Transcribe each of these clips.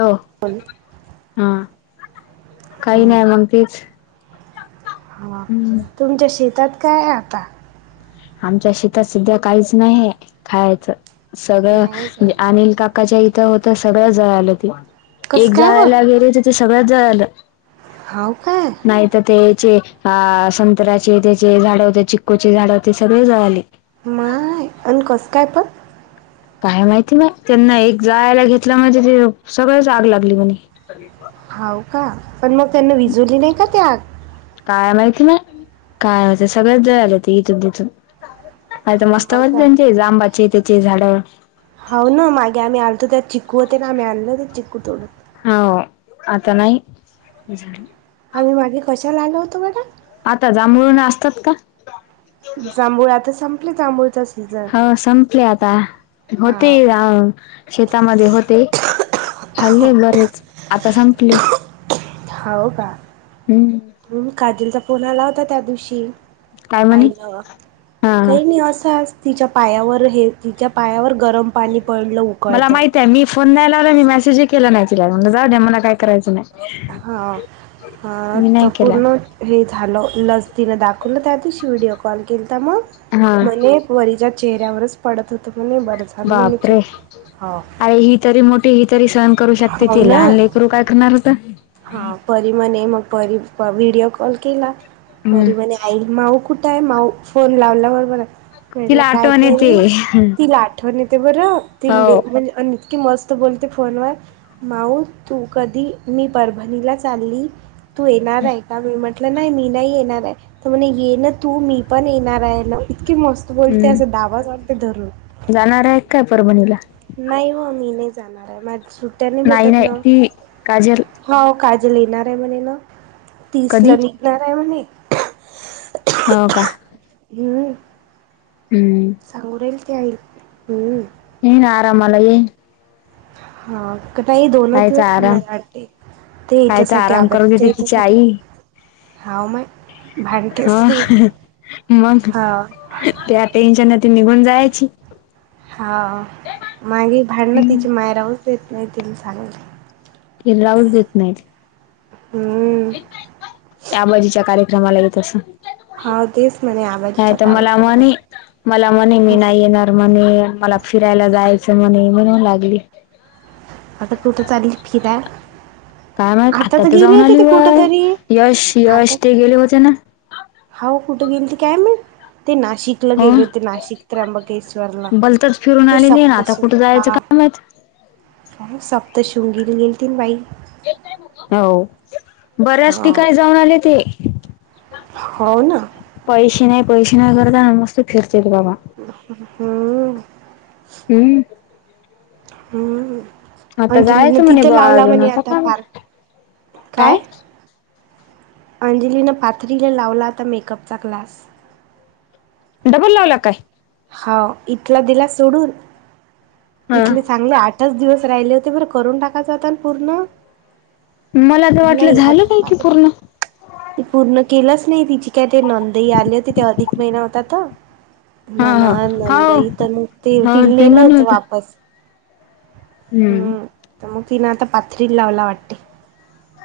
हो पण हा काही हं, नाही मग तच हा तुमच्या शेतात काय आता आमच्या शेतात सध्या काहीच नाही खायचं सगळं नाही काय म्हणजे अनिल काका काकाच्या इथं होत सगळ्याच जळ आलं ते कसं एक काय जाळायला गेर तर ते सगळ्यात जय आलं ह काय नाही तर त्याचे संत्र्याचे त्याचे झाड होते चिक्कूचे झाड होते सगळे झाळाले माय अन कस काय पण काय माहिती नाही त्यांना एक जायला घेतलं म्हणज त सगळच आग लागली म्हणे तरी हाव का पण मग त्यांना विजवली नाही का त्या काय माहिती ना काय माहि सगळच जळ आले ते इथून तिथून अ तर मस्त हाव होते का त्यांचे जांबाचे त्याचे झाड हो ना मागे आम्ही आणलतो त्या चिक्ू होते ना आम्ही आणलो ते चिककू तोडत हो आता नाही झा आम्ही मागे कशाला आलो होतो बड आता जांभळना असतात का जांभूळ आता संपले जांभूळच ह संपले आता हा होते अ शेतामध्ये होते खाल्ले बरेच आता संपले हम्म काजीलचा फोन आला होता त्या दिवशी काय म्हणे आईल हा हा काही नाही असा तिच्या पायावर हे तिच्या पायावर गरम पाणी पडलं मला उकळतं माहिित आहे मी फोन द्याय लावला मी मेसेजही केला नाही जाऊ दे मला काय करायचं नाही हां ह मी तर नाही केला. पूर्ण हे झालं लस तिनं दाखवलं त्याआ दिवशी व्हिडिओ कॉल केलं तर मग हा म्हणे वरीच्या चेहऱ्यावरच पडत होतं म्हण बरंच बापरे अरे ह तरी मोठी ही तरी सहण करू शकते हो ती लहान ना लेकरू काय करणार होत हा परी म्हणे मग परी व्हिडिओ कॉल केला हम्म परी म्हणे आई माऊ कुठे आहे माऊ फोन लावला बबर म्हटलं तिला काय आठवण येते परी तिलाट आठवन येते बरं हो ति म्हणज इतकी मस्त बोलते फोन व माऊ तू कधी मी परभणीला चालली तू येणार आहे मी म्हटलं नाही मी नाही येणार आहे तर म्हण ये ना तू मी पण येणार आहे ना इतकी मस्त बोलते हम्म असं दावाज आणते धरून जाणार आहेत काय परभणीला नाही हो मी नाही जाणार आहे माझ सुट्ट्याने नाही भेटत नाही ना ती काजल होा काजल येणार आहे म्हणे ना. तीस कधी ला निघणार आहे म्हणे हो का! ह हम्म. [unintelligible] [unintelligible] हा. का नाही दोनच कायचा दिवस आराम थांबयला वाटते ते कायचा याच्यासाठी आराम करू आबाजीच्या देते तिची याच्यासाठी. आई [unintelligible] ते त्या टेन्शन ते निघून जायची. हा मागे भांडणं तिच्या ती मायरावरच येत नाही तिने सांगलं. रावच देत नाहीत. हम्म. त्या बाजीच्या कार्यक्रमाला येत अस हा तेच म्हणे नाही आबाजीच्या तर. मला कार्यक्रमात मणे मला मणे मी हम्म नाही येणार. मणे मला फिरायला जायचं म्हणे म्ह लागली आता तुठं चालेल फिर? काय माहत? आत्ता तर जाऊन आली व कुठं तरी यश यश ते गेले होते ना. हो कुठं गेल ते काय माहीत? ते नाशिक हो गेले होते नाशिक त्र्यंबकेश्वरला भलतच फिरून ते आले ना आता सपतस कुठं जायचं हा. काम आहेत. सप्त शुंगीली गेल त बाई. हो बऱ्याच हा ठिकाणी जाऊन आले ते. हो ना. पैसे नाही पैसे नाही करत आणि मस्त फिरचेल बाबा हम्म. हम हम. आता जायचं म्हणे ब अजून आता. काय? अंजलीने पाथरीला लावला आता मेकअपचा ग्लास. डबल लावला काय? हा इथला दिला सोडून. हा. इथलेच चांगले आठच दिवस राहिले होते, करून टाकायच होता पूर्ण. मला तर वाटलं झालं काय की पूर्ण. त पूर्ण केलंच नाही. तिची काय ते नणंद आली होती. ते अधिक महिना होतात. ना हा ना हा. हो नंदाई तर मग ते ति हो ते नेलं म्हण होत होते. वापस. हम्म. तर मग तिन आता पाथरीन लावयला वाटते.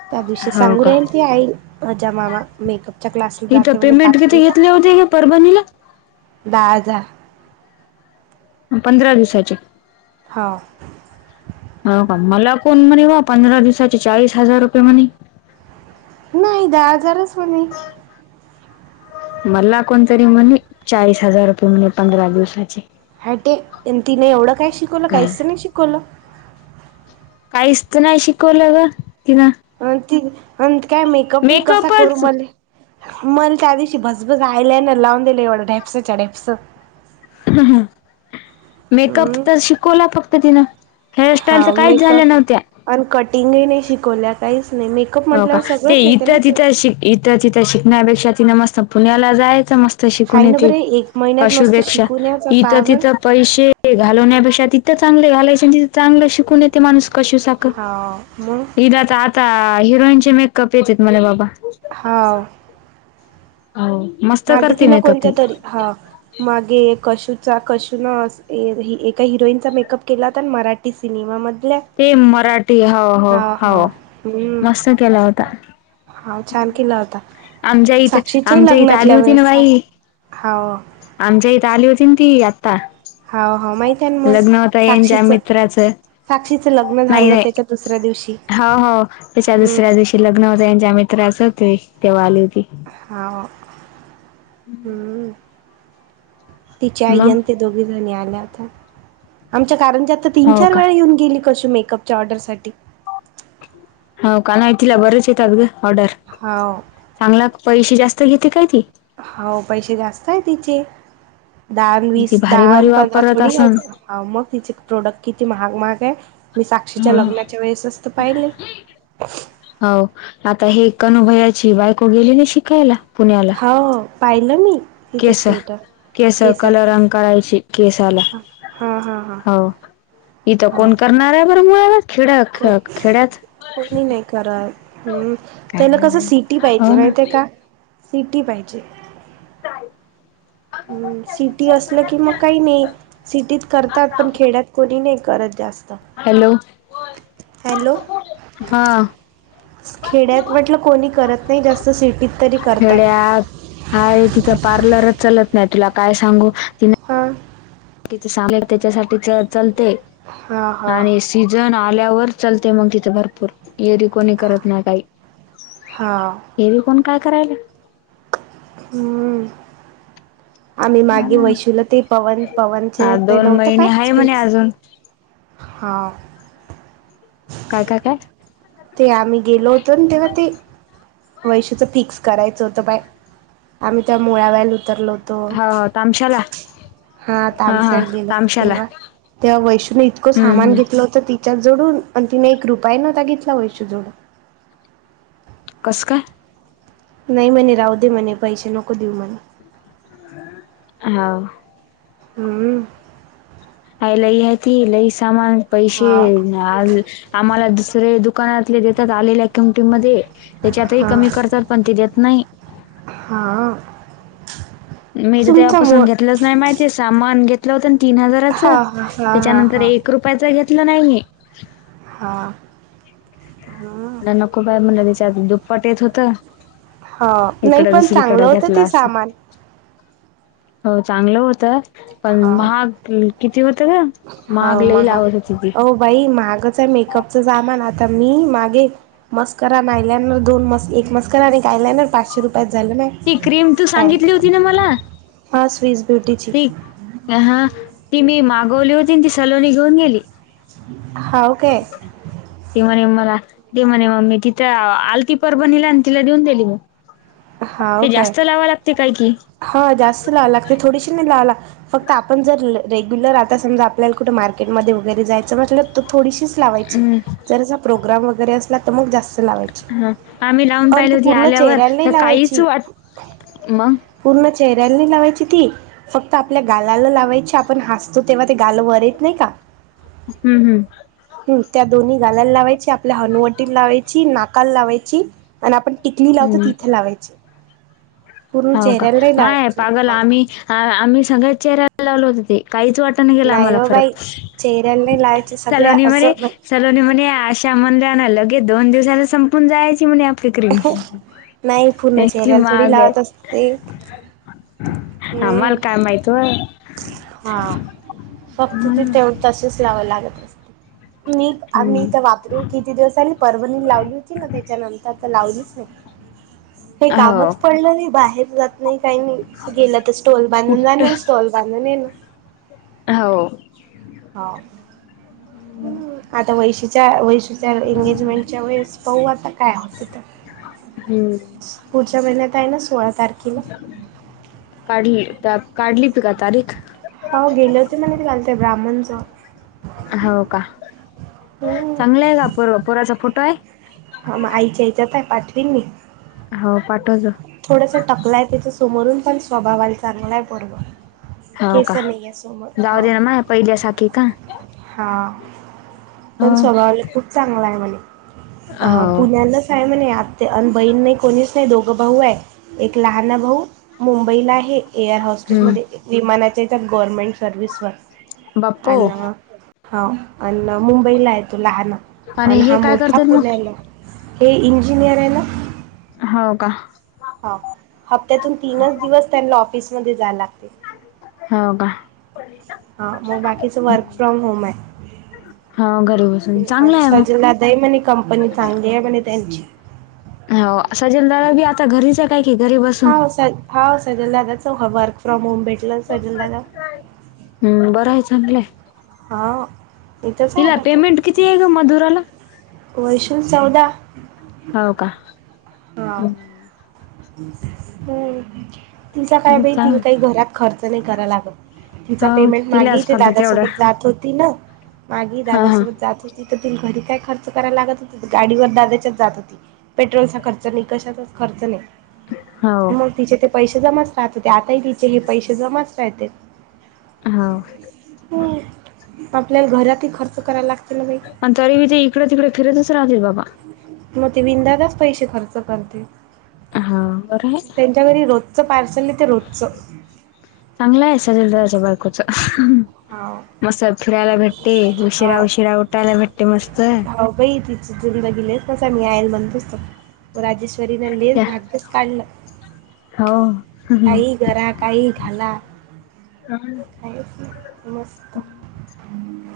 त्या दिवशी हो सांगू का राहील. ती आई माज्या मामा मेकअपच्या क्लासला इथं जाते म्ह पेमेंट किती पातळीला. घेतले होते का परभणीला. दहा हजार. पंधरा दिवसाचे. हां. हो का. मला कोण म्हणे बा पंधरा दिवसाचे चाळीस हजार रुपये म्हणे. नाही दहा हजारच होणे. मला कोणतरी म्हणे. चाळीस हजार रुपये म्हणे पंधरा दिवसाचे. हाटे. तिने एवढं काय शिकवलं काय काहीच नाही शिकवलं. काहीच नाही शिकवलं ग तिला. अ ती काय मेकअप कसा करून मेकअपच मले. मला त्या दिवशी भसभस आयलाईनर लावून दिलं एवढं ढेपच्या ढेप्स. ह ह हा मेकअप हम्म त शिकवला फक्त तिनी हेअरस्टाईल हा त काहीच झाल्या मेकअप नव्हत्या. आणि कटिंगही नाही शिकवल्या काहीच नाही मी हो का ते इथं तिथं शिक इथं तिथं शिकण्यापेक्षा तिनं मस्त पुण्याला जायचं म त शिकून हाय ना येते बरे एक महिन्यात कशू मस्त पेक्षा शिकून यायचा ती इथं पाहा बर तिथं पैसे घालवण्यापेक्षा तिथं चांगले घालायचे आणि तिथं चांगलं शिकून ये ते माणूस कशी साकर हा मग हिनं त आता अ हिरोईनचे मेकअप येतेत मला बाबा हाव हो मस्त करते मेकअप ही हाव मागे कशूचा कशु न ए एका हिरोईनचा मेकअप केला होता ना मराठी सिनेमामध्ये ते मराठी हाव हो हा हो हम्म मस्त केला होता. हा छान हं केला होता आमच्या इथ आमच्या इथ आली होती ना बाई हाव. आमच्या इथं आली होती न ती आ ता हा हा माहित आहे ना मग लग्न होतं यांच्या साक्षीचं मित्राचं साक्षीचं लग्न नाही झालं नाही त्याच्या दुसऱ्या दिवशी हो हो त्यांच्या हम्म दुसऱ्या हम्म दिवशी ते लग्न होतं त्यांच्या मित्राचं होत ते तेव्हा आली होती. हा हं हम्म तिच्या आई मग आणि ती दोघीजणी आल्या होत्या. आमच्या कारंज्यात त तीन हो चार का वेळा येऊन गेली कशु मेकअप च्या ऑर्डरसाठी होव का नाय तिला बरेच येतात ग ऑर्डर हाव. चांगला पैसे जास्त घेते काय ती होव पैसे जास्त आहे तिचे दहा ती वीस भारी दहा भारी पंधरा वापरत थोडी असन घ्यायचं हाव मग तिचे प्रोडक्ट किती महाग महाग ये. मी साक्षीच्या लग्नाच्या वेळेसच त पाहिले. हो आता हे कनुभैयाची बायको गेली ना शिकायला. पुण्याला हा ओ पाहिलं मी तिचा केस स्टेटस केस केसाच. कलरंग करायची केसाला हा हा हा हा हो इथं कोण करणार आहे बरं मुळावत कोनं कोणी नाही करत हम्म त्याला काय कसं सि टी पाहिजे हो ना माहितेय का सिटी पाहिजे. हम्म सिटी असलं की मग काही नाही सिटीत करतात पण खेड्यात कोणी नाही करत जास् हॅलो हा खेड्यात म्हटलं कोणी करत नाही जास्त सिटीत तरी करतात. हा एकीचा पार्लरच चलत नाय तुला काय सांगू तिनं हां तिचं सालंय त्यांच्यासाठीच चलतंय हां हां आणि सीझन आल्यावर चालत मंग तिथे भरपूर येरी कोणी करत नाय काई हां एरवी कोण काय करायला हं आम्ही मागे वैशुला ते पवन पवनचे हा ते दोन नव्हतं महिने का आहे म्हणे स्पीच अजून हा काय काय काय ते आम्ही गेलो होतो ना तवा ते वैशुचं फिक्स करायचं होतं पाय आम्ही त्या मुळ्यालाल उतरलो होतो. हो तामशाला हा हा तामसार गेल होत तामशाला तेव्हा तेव्हा वैष्णूने इतकं हम्म सामान हम्म घेतलं होत. तिच्यात जोडून आणि तिने एक रुपय नव्हता घेतला वैश जोडून कसं का? नाही म्हणे राहू दे म्हणे पैसे नको देऊ म्हणे. हा. हम्. आय लय त लय सामान पैसे हा आ आम्हाला दुसरे दुकानातले देतात आलेल्या किमट मध्ये त्याच्या आतही हा कमी करतात पण ते देत नाही. हा. मी तर तुमचा तेवपासून मूळ घेतलंच नाही माहितीये सामान घेत. होत तीन हजाराच हा हा हा हा त्याच्यानंतर हा एक रुपयाचं घेतलं नाहीये. हां ह. म्हणलं नको बाय म्हटलं त्यांच्या आधी दुप्पट येत होतं. हा नाही इकड पण दुसरीकड चांगलं होतं घेतला ते अस. सामान हो चांगलं होतं पण हा महाग किती होत का? माग हो लई महा लावत हो तिथी बाई मागच आहे मेकअपच सामान आता मी मागे मस्कररा ना आहिल्यानवर दोन मस् एक मस्कररान एक आल्यानवर पाचशे रुपयात झालं नाही. ही क्रीम तू सांगितली होती ना मला हां स्वीज ब्युटीची अ ह ती मी मागवली होती ती सलोणी घेऊन गेली. ह का? ते म्हणे मला ते म्हणे मग मी तिथं आलती पर बनला आणि तिला देऊन दिली मग हाव ते काय जास्त लावा लागते काय कि हा जास्त लावं लागते थोडीशी नाही लाव ला फक्त आपण जर रेग्युलर आता समजा आपल्याला कुठे मार्केटमध्ये वगैरे जायचं न तर थोडीशीच लावायची हम्म, जर प्रोग्राम वगैरे असला तर मग जास्त लावायचे हा. आम्ही लावून अ पाहिली ते होती पूर्ण आल्यावर चेहऱ्याला तर नाही काहीच लावायची. [unintelligible] पूर्ण चेहऱ्यानी लावायची ती फक्त आपल्या गालाला लावायची आपण हसतो तेव्हा ते गाल वरेत नाही का? हम् हम्म. ह त्या दोन्ही गालायला लावायची आपल्या हनुवटी लावायची नाकाल लावायची आणि आपण टिकली लावत हम्म. तिथे लावायचे. हो का माय लावायची पागल हो आम्ही आम्ही सगळ्या चेहऱ्याला लावलो होत ते काहीच वाट तन गला नाही मला हो फर बाई चेहऱ्याला नाही लावायचे सगळ्या सलोनी मर असं चल आणि म्हणे अशा मंद्रना लगे दोन दिवसाला संपून जायची म्हणे. क्रीम म्हण नतकी महाग आहे. ते आमल कायमयतो. हा फक्त ते हम्म. तेवढ तसच लावावे लागत असते. मी आम्ही इथ वापरू किती दिवसली परवणी लावली होती ना त्याच्यानंतर आ तर लावली. हे हो कामच पडलं नाही बाहेर जात नाही काही नाही. गेला तर स्टॉल बंद जा कुठ ना स्टॉल बंद ना. हो. हो आता वैशीच्या वै त्या एंगेजमेंटच्या वेळेस पाह आता काय होते तर हम्म. पुढच्या महिन्यात आहे ना सोळा तारखेला काढली काढली प का तारीख हो गेले होते म त तेलत ब्राह्मणचं. हो का हम्म. चांगलय का पोर्व पोराचा फोटोय? हा मग आईच्या हेजात हाय पाठवीन मी हो पाठवतो. थोडसं टकलाय तेच्या समोरून पण स्वभावाला चांगलाय पोरगं केसर नाहीय समोर हा. हा पहिल्या साखी का? हा पण हो स्वभाव खूप चांगला हाय म्हणे हो पुण्याला काय म्हणे आत्या अन बहीण नाय कोणीच नाही दोघं भाऊ हाय एक लहान भाऊ मुंबईला आहे एअर हाऊ ऑफिसमध्ये हम्म विमानाचे गव्हर्मेंट सर्व्हसवर बाप्पो आणि ना हौव अन मुंबईलाय तो लहान आणि आण हे हा काय मोठा करतात मग पुण्यालाय हे इंजिनियर हाय ना होउ का? हं हप्त्यातून तीनच दिवस त्यांना ऑफिसमध्ये जायाला लागतंय. हो का? हा म बाकीचं वर्क फ्रॉम होम हाय. हव घरी बस सजला द आहे म्हणे कंपनी चांगलीये म्हणे तेची हो [unintelligible] घरी जगा की घरी बसून हा स हौ सजलदादाच वर्क फ्रॉम होम भेटलं सजलदादा हम्म बरंय चांगलाय हा. इथंच हिला आहे पेमेंट कितीय गं मधुराला? वर्षाला चौदा हौउ का? [inaudible] हम्म तिचा काय हम्म. बाई तिला चांग काही घरात खर्च नाइ कराय लागत. तिचा हो पेमेंट मागे तिलाच ते फक्त दाद तेवढं सोबत जात होती ना मागे हा हा. दादासोबत जात हो तिथं ति घरी काय खर्च करायला लागत होती तर गाडीवर दादाच्या जात होती. पेट्रोलचा खर्च नाइ कशाचाच खर्च नाइ. हो मग तिचे ते पैसे जमाच राहत होते आताही तिचे हे पैसे जमाच राहतेत. हा अ. आपल्याला घरातही खर्च करायला लागत ना बाई. आणि तरी ती इकड तिकड फिरतच राहती बाबा. मग ती विधाचच पैसे खर्च करते. हा आ बरोबर. तेच्या घरी रोजचं पार्सल येतय रोजचं. चांगलाय [unintelligible] बायकुच. हा मस्त फिरायला भेटते उशिरा हा उशिरा उठायला भेटते मस्त. हो बाई ती [unintelligible] राजेश [unintelligible] त्या भाग्यच काढलं हो काही गरा, काही घाला. [inaudible] काहीच नाही मस्त हम्म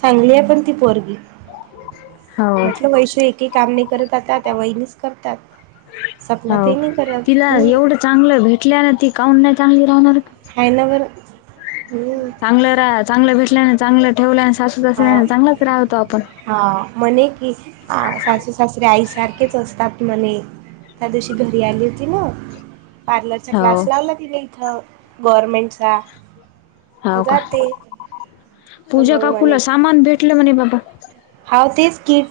चांगलीय पण ती पोरगी. हो. म्हटलं वैषी एकही काम नाइ करत आता त्या वहिलीच करतात. सपना ते नाइ करत हम्म. चांगलय भेटल्या ना ती काउन नाइ चांगली राहणार? हाय ना बरं हम्म चांगलं रा चांगलं भेटल्यान चांगलं ठेवलं अ सासू हा सासर्या चांगलाच राहतो आपण हा म्हणे कि आ सासू सासरे आईसारखेच असतात म्हणे. त्या दिवशी घरी आली होती न पार्लरचा हो क्लास लावला तिने इथं गवर्मेंटचा तर हो का जाते. तर पूजा मग काकूला सामान भेटलं म्हणे बाबा हा तेच कीट